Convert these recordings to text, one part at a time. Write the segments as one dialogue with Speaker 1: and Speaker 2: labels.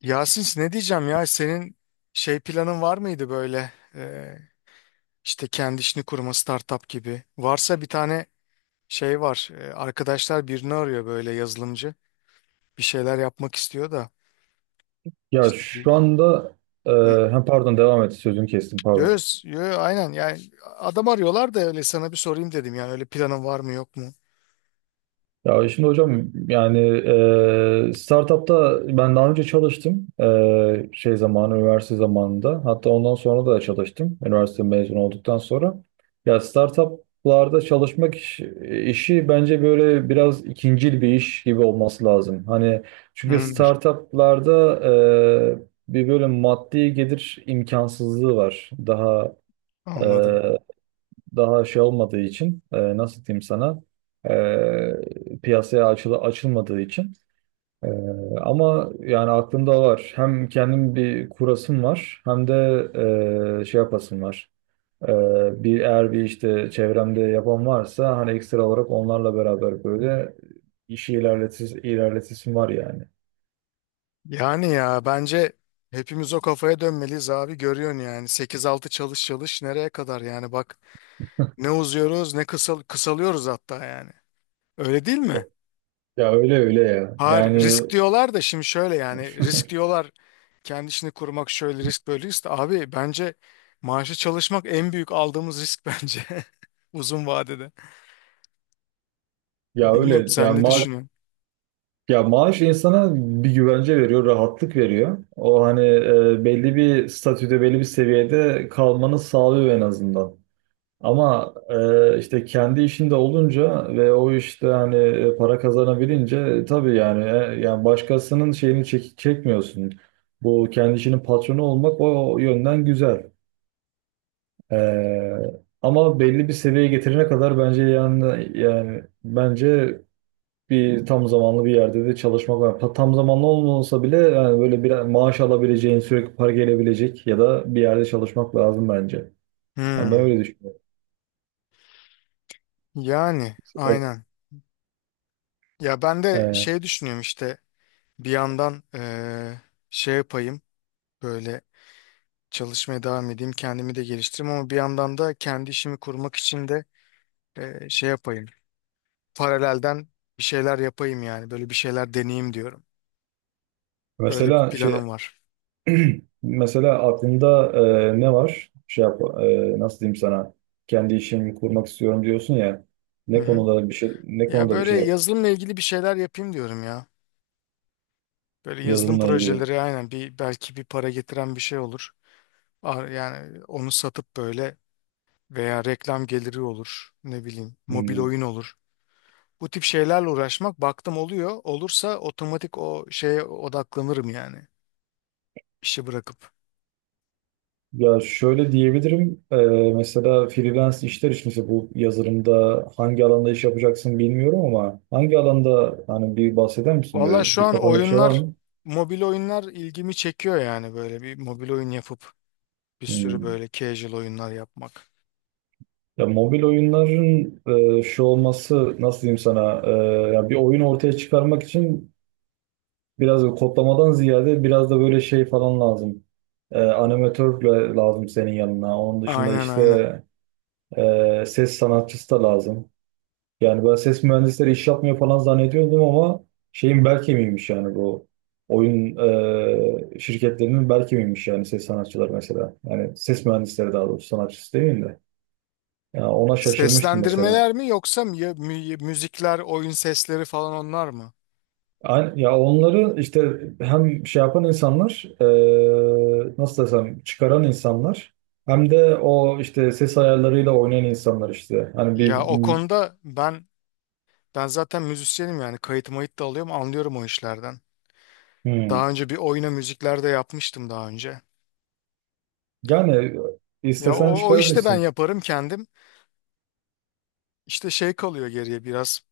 Speaker 1: Yasin, ne diyeceğim ya, senin şey, planın var mıydı böyle işte kendi işini kurma, startup gibi? Varsa, bir tane şey var, arkadaşlar birini arıyor, böyle yazılımcı bir şeyler yapmak istiyor da
Speaker 2: Ya
Speaker 1: işte bir.
Speaker 2: şu anda e,
Speaker 1: Hı.
Speaker 2: hem pardon devam et sözünü kestim pardon.
Speaker 1: Yo, yo, aynen yani adam arıyorlar da, öyle sana bir sorayım dedim, yani öyle planın var mı yok mu?
Speaker 2: Ya şimdi hocam, yani startupta ben daha önce çalıştım. Şey zamanı, üniversite zamanında, hatta ondan sonra da çalıştım, üniversite mezun olduktan sonra. Ya startuplarda çalışmak işi bence böyle biraz ikincil bir iş gibi olması lazım. Hani çünkü
Speaker 1: Hı.
Speaker 2: startuplarda bir böyle maddi gelir imkansızlığı var daha. e,
Speaker 1: Anladım.
Speaker 2: Daha şey olmadığı için, nasıl diyeyim sana, piyasaya açılmadığı için. E, Ama yani aklımda var, hem kendim bir kurasım var, hem de şey yapasım var. E, bir Eğer bir işte çevremde yapan varsa, hani ekstra olarak onlarla beraber böyle işi ilerletis ilerletisim var yani.
Speaker 1: Yani ya bence hepimiz o kafaya dönmeliyiz abi. Görüyorsun yani, sekiz altı çalış çalış, nereye kadar yani? Bak, ne uzuyoruz ne kısalıyoruz hatta yani. Öyle değil mi?
Speaker 2: Ya öyle öyle ya.
Speaker 1: Hayır,
Speaker 2: Yani
Speaker 1: risk diyorlar da, şimdi şöyle yani, risk diyorlar kendi işini kurmak şöyle risk, böyle risk, de abi bence maaşı çalışmak en büyük aldığımız risk bence, uzun vadede.
Speaker 2: ya
Speaker 1: Bilmiyorum,
Speaker 2: öyle
Speaker 1: sen
Speaker 2: yani
Speaker 1: ne
Speaker 2: maaş
Speaker 1: düşünüyorsun?
Speaker 2: Ya maaş insana bir güvence veriyor, rahatlık veriyor. O hani belli bir statüde, belli bir seviyede kalmanı sağlıyor en azından. Ama işte kendi işinde olunca ve o işte hani para kazanabilince tabii yani, yani başkasının şeyini çekmiyorsun. Bu kendi işinin patronu olmak o yönden güzel. Ama belli bir seviyeye getirene kadar bence yani yani bence bir tam zamanlı bir yerde de çalışmak var. Tam zamanlı olmasa bile yani böyle bir maaş alabileceğin, sürekli para gelebilecek ya da bir yerde çalışmak lazım bence. Yani ben
Speaker 1: Hmm,
Speaker 2: öyle düşünüyorum.
Speaker 1: yani
Speaker 2: Evet.
Speaker 1: aynen. Ya ben de
Speaker 2: Ee,
Speaker 1: şey düşünüyorum işte, bir yandan şey yapayım, böyle çalışmaya devam edeyim, kendimi de geliştireyim, ama bir yandan da kendi işimi kurmak için de şey yapayım. Paralelden bir şeyler yapayım yani. Böyle bir şeyler deneyeyim diyorum. Öyle bir
Speaker 2: Mesela şey,
Speaker 1: planım var.
Speaker 2: mesela aklında ne var? Şey yap, nasıl diyeyim sana? Kendi işimi kurmak istiyorum diyorsun ya.
Speaker 1: Hı hı.
Speaker 2: Ne
Speaker 1: Ya
Speaker 2: konuda bir
Speaker 1: böyle
Speaker 2: şey yap?
Speaker 1: yazılımla ilgili bir şeyler yapayım diyorum ya. Böyle yazılım
Speaker 2: Yazılımla ilgili.
Speaker 1: projeleri, aynen, bir belki bir para getiren bir şey olur. Yani onu satıp böyle, veya reklam geliri olur. Ne bileyim, mobil
Speaker 2: Hmm.
Speaker 1: oyun olur. Bu tip şeylerle uğraşmak, baktım oluyor, olursa otomatik o şeye odaklanırım yani. İşi bırakıp.
Speaker 2: Ya şöyle diyebilirim. Mesela freelance işler için, mesela bu yazılımda hangi alanda iş yapacaksın bilmiyorum ama hangi alanda hani bir bahseder misin,
Speaker 1: Valla
Speaker 2: böyle
Speaker 1: şu
Speaker 2: bir
Speaker 1: an
Speaker 2: kafanda bir şey var
Speaker 1: oyunlar,
Speaker 2: mı?
Speaker 1: mobil oyunlar ilgimi çekiyor yani, böyle bir mobil oyun yapıp bir sürü
Speaker 2: Hmm.
Speaker 1: böyle casual oyunlar yapmak.
Speaker 2: Ya mobil oyunların şu olması, nasıl diyeyim sana, ya bir oyun ortaya çıkarmak için biraz da kodlamadan ziyade biraz da böyle şey falan lazım. Animatör de lazım senin yanına. Onun dışında
Speaker 1: Aynen,
Speaker 2: işte
Speaker 1: aynen.
Speaker 2: ses sanatçısı da lazım. Yani ben ses mühendisleri iş yapmıyor falan zannediyordum ama şeyin bel kemiğiymiş yani, bu oyun şirketlerinin bel kemiğiymiş yani, ses sanatçılar mesela. Yani ses mühendisleri daha doğrusu, sanatçısı değil de. Yani ona şaşırmıştım mesela.
Speaker 1: Seslendirmeler mi, yoksa müzikler, oyun sesleri falan onlar mı?
Speaker 2: Aynı, ya onları işte hem şey yapan insanlar, nasıl desem, çıkaran insanlar, hem de o işte ses ayarlarıyla oynayan insanlar işte. Hani bir
Speaker 1: Ya o konuda ben, zaten müzisyenim yani, kayıt mayıt da alıyorum, anlıyorum o işlerden.
Speaker 2: hmm.
Speaker 1: Daha önce bir oyuna müzikler de yapmıştım daha önce.
Speaker 2: Yani
Speaker 1: Ya
Speaker 2: istesen
Speaker 1: o, işte ben
Speaker 2: çıkarabilirsin.
Speaker 1: yaparım kendim. İşte şey kalıyor geriye, biraz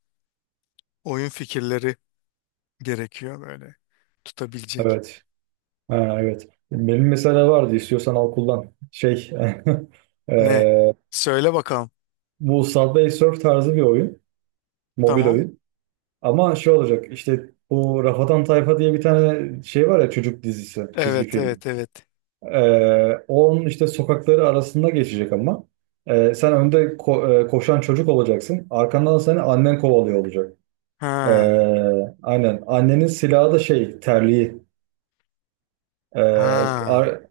Speaker 1: oyun fikirleri gerekiyor, böyle tutabilecek.
Speaker 2: Evet. Ha, evet. Benim mesela vardı, istiyorsan al kullan. Şey
Speaker 1: Ne?
Speaker 2: eee,
Speaker 1: Söyle bakalım.
Speaker 2: bu Subway Surf tarzı bir oyun. Mobil
Speaker 1: Tamam.
Speaker 2: oyun. Ama şey olacak işte, bu Rafadan Tayfa diye bir tane şey var ya, çocuk dizisi çizgi
Speaker 1: Evet,
Speaker 2: film.
Speaker 1: evet, evet.
Speaker 2: Onun işte sokakları arasında geçecek ama. Sen önde koşan çocuk olacaksın. Arkandan seni annen kovalıyor olacak.
Speaker 1: Ha.
Speaker 2: Aynen. Annenin silahı da şey, terliği. Ee,
Speaker 1: Ha.
Speaker 2: ar-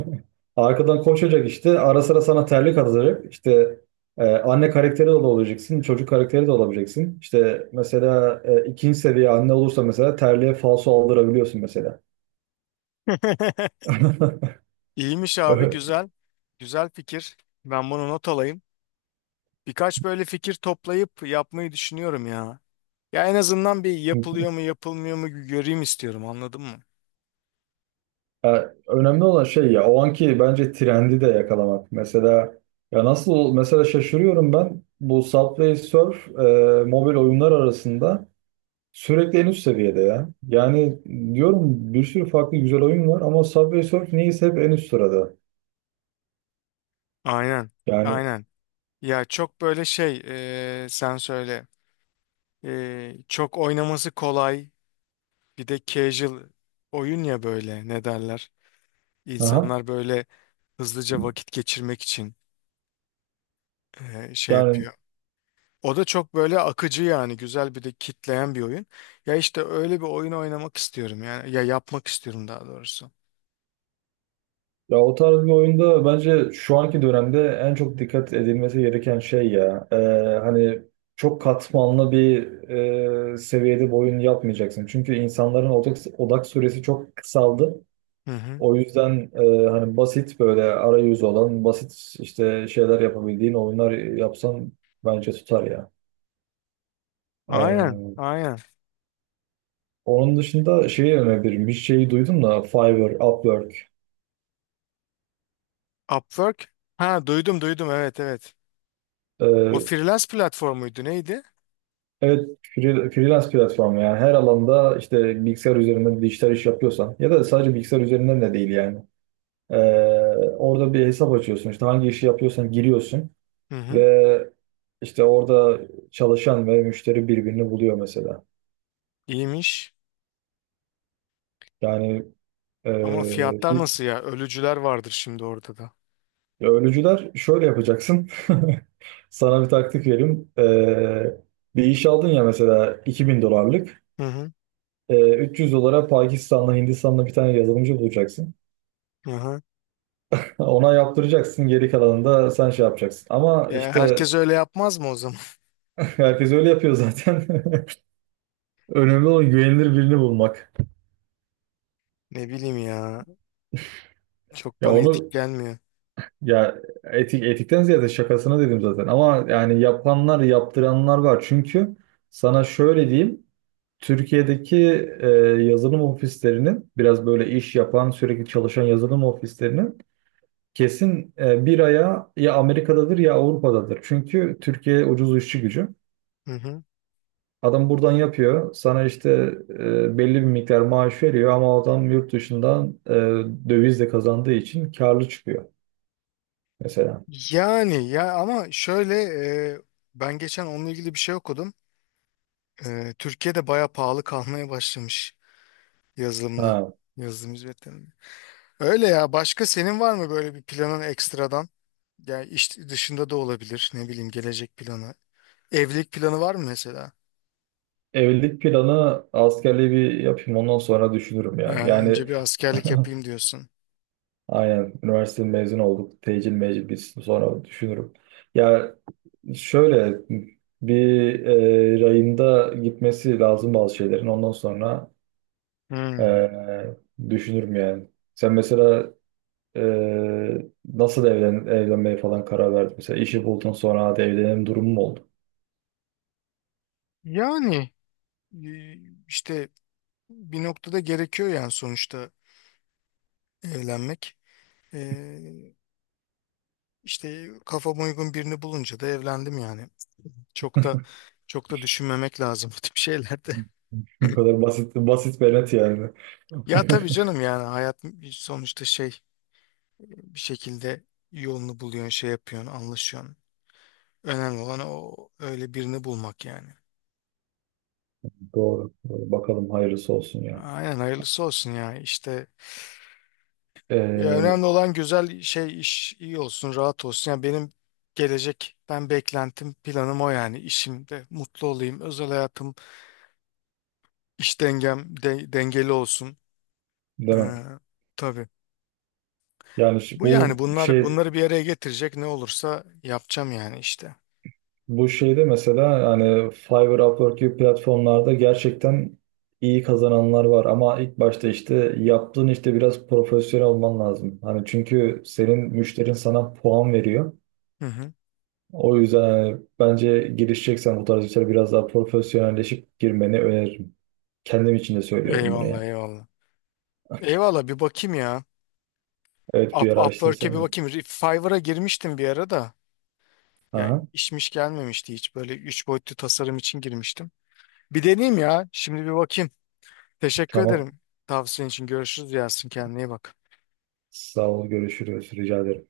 Speaker 2: arkadan koşacak işte. Ara sıra sana terlik atacak. İşte anne karakteri de olabileceksin. Çocuk karakteri de olabileceksin. İşte mesela ikinci seviye anne olursa mesela, terliğe falso aldırabiliyorsun mesela.
Speaker 1: İyiymiş abi,
Speaker 2: Ö-
Speaker 1: güzel. Güzel fikir. Ben bunu not alayım. Birkaç böyle fikir toplayıp yapmayı düşünüyorum ya. Ya en azından bir yapılıyor mu yapılmıyor mu göreyim istiyorum, anladın mı?
Speaker 2: Ya, önemli olan şey, ya o anki bence trendi de yakalamak. Mesela ya nasıl, mesela şaşırıyorum ben bu Subway Surf, mobil oyunlar arasında sürekli en üst seviyede ya. Yani diyorum bir sürü farklı güzel oyun var ama Subway Surf niyeyse hep en üst sırada.
Speaker 1: Aynen.
Speaker 2: Yani
Speaker 1: Aynen. Ya çok böyle şey, sen söyle. Çok oynaması kolay. Bir de casual oyun ya, böyle ne derler.
Speaker 2: aha,
Speaker 1: İnsanlar böyle hızlıca vakit geçirmek için şey
Speaker 2: yani
Speaker 1: yapıyor. O da çok böyle akıcı yani, güzel, bir de kitleyen bir oyun. Ya işte öyle bir oyun oynamak istiyorum yani, ya yapmak istiyorum daha doğrusu.
Speaker 2: ya o tarz bir oyunda bence şu anki dönemde en çok dikkat edilmesi gereken şey ya. Hani çok katmanlı bir seviyede bir oyun yapmayacaksın. Çünkü insanların odak süresi çok kısaldı.
Speaker 1: Hı hı.
Speaker 2: O yüzden hani basit böyle arayüz olan, basit işte şeyler yapabildiğin oyunlar yapsan bence tutar ya.
Speaker 1: Aynen,
Speaker 2: Ee,
Speaker 1: aynen.
Speaker 2: Onun dışında şeyi önerebilirim. Bir şeyi duydum da, Fiverr, Upwork.
Speaker 1: Upwork. Ha, duydum, duydum, evet, evet. O
Speaker 2: Ee,
Speaker 1: freelance platformuydu neydi?
Speaker 2: evet, freelance platformu, yani her alanda işte bilgisayar üzerinden dijital iş yapıyorsan ya da sadece bilgisayar üzerinden de değil yani. Ee, Orada bir hesap açıyorsun, işte hangi işi yapıyorsan giriyorsun
Speaker 1: Hı hı.
Speaker 2: ve işte orada çalışan ve müşteri birbirini buluyor mesela.
Speaker 1: İyiymiş.
Speaker 2: Yani e,
Speaker 1: Ama fiyatlar
Speaker 2: hi-
Speaker 1: nasıl ya? Ölücüler vardır şimdi orada da.
Speaker 2: ölücüler şöyle yapacaksın. Sana bir taktik vereyim. Bir iş aldın ya mesela, 2.000 dolarlık.
Speaker 1: Hı hı.
Speaker 2: 300 dolara Pakistan'la, Hindistan'la bir tane yazılımcı bulacaksın.
Speaker 1: Hı hı.
Speaker 2: Ona yaptıracaksın, geri kalanını da sen şey yapacaksın. Ama
Speaker 1: Ya
Speaker 2: işte
Speaker 1: herkes öyle yapmaz mı o zaman?
Speaker 2: herkes öyle yapıyor zaten. Önemli olan güvenilir birini bulmak.
Speaker 1: Ne bileyim ya. Çok
Speaker 2: Ya
Speaker 1: bana etik
Speaker 2: onu
Speaker 1: gelmiyor.
Speaker 2: ya etik, etikten ziyade şakasına dedim zaten. Ama yani yapanlar, yaptıranlar var. Çünkü sana şöyle diyeyim. Türkiye'deki e, yazılım ofislerinin biraz böyle iş yapan sürekli çalışan yazılım ofislerinin kesin bir aya ya Amerika'dadır ya Avrupa'dadır. Çünkü Türkiye ucuz işçi gücü.
Speaker 1: Hı hı.
Speaker 2: Adam buradan yapıyor. Sana işte belli bir miktar maaş veriyor ama adam yurt dışından dövizle kazandığı için karlı çıkıyor mesela.
Speaker 1: Yani ya ama şöyle, e, ben geçen onunla ilgili bir şey okudum. Türkiye'de baya pahalı kalmaya başlamış, yazılımda.
Speaker 2: Ha,
Speaker 1: Yazılım hizmetlerinde. Öyle ya. Başka senin var mı böyle bir planın ekstradan? Yani iş dışında da olabilir. Ne bileyim, gelecek planı. Evlilik planı var mı mesela?
Speaker 2: evlilik planı, askerliği bir yapayım ondan sonra düşünürüm ya.
Speaker 1: Önce
Speaker 2: Yani
Speaker 1: bir askerlik yapayım diyorsun.
Speaker 2: aynen, üniversite mezun olduk. Tecil mecil bitsin sonra düşünürüm. Ya Şöyle bir rayında gitmesi lazım bazı şeylerin. Ondan sonra
Speaker 1: Hmm.
Speaker 2: e, düşünürüm yani. Sen mesela e, nasıl evlenmeye falan karar verdin? Mesela işi buldun sonra hadi evlenelim durumu mu oldu?
Speaker 1: Yani e, işte bir noktada gerekiyor yani sonuçta, evlenmek. Ee, işte kafama uygun birini bulunca da evlendim yani. Çok da, çok da düşünmemek lazım bu tip şeylerde.
Speaker 2: Bu kadar basit, basit ve net yani.
Speaker 1: Ya tabii canım, yani hayat sonuçta şey, bir şekilde yolunu buluyorsun, şey yapıyorsun, anlaşıyorsun. Önemli olan o, öyle birini bulmak yani.
Speaker 2: Doğru. Doğru. Bakalım hayırlısı olsun ya.
Speaker 1: Aynen, hayırlısı olsun ya işte. Ya
Speaker 2: E,
Speaker 1: önemli olan güzel şey, iş iyi olsun, rahat olsun. Yani benim gelecekten beklentim, planım o yani. İşimde mutlu olayım, özel hayatım, iş dengem dengeli olsun.
Speaker 2: demem.
Speaker 1: Ee, tabii.
Speaker 2: Yani şu-
Speaker 1: Bu yani
Speaker 2: bu
Speaker 1: bunlar,
Speaker 2: şey
Speaker 1: bunları bir araya getirecek ne olursa yapacağım yani işte.
Speaker 2: Bu şeyde mesela hani Fiverr, Upwork gibi platformlarda gerçekten iyi kazananlar var, ama ilk başta işte yaptığın işte biraz profesyonel olman lazım. Hani çünkü senin müşterin sana puan veriyor.
Speaker 1: Hı hı.
Speaker 2: O yüzden hani bence girişeceksen bu tarz işlere biraz daha profesyonelleşip girmeni öneririm. Kendim için de söylüyorum bunu
Speaker 1: Eyvallah,
Speaker 2: ya.
Speaker 1: eyvallah. Eyvallah, bir bakayım ya.
Speaker 2: Evet, bir
Speaker 1: Upwork'e bir
Speaker 2: araştırırsan.
Speaker 1: bakayım. Fiverr'a girmiştim bir ara da. Ya
Speaker 2: Aha,
Speaker 1: işmiş, gelmemişti hiç. Böyle üç boyutlu tasarım için girmiştim. Bir deneyeyim ya. Şimdi bir bakayım. Teşekkür
Speaker 2: tamam.
Speaker 1: ederim tavsiyen için. Görüşürüz Yasin. Kendine iyi bak.
Speaker 2: Sağ ol, görüşürüz. Rica ederim.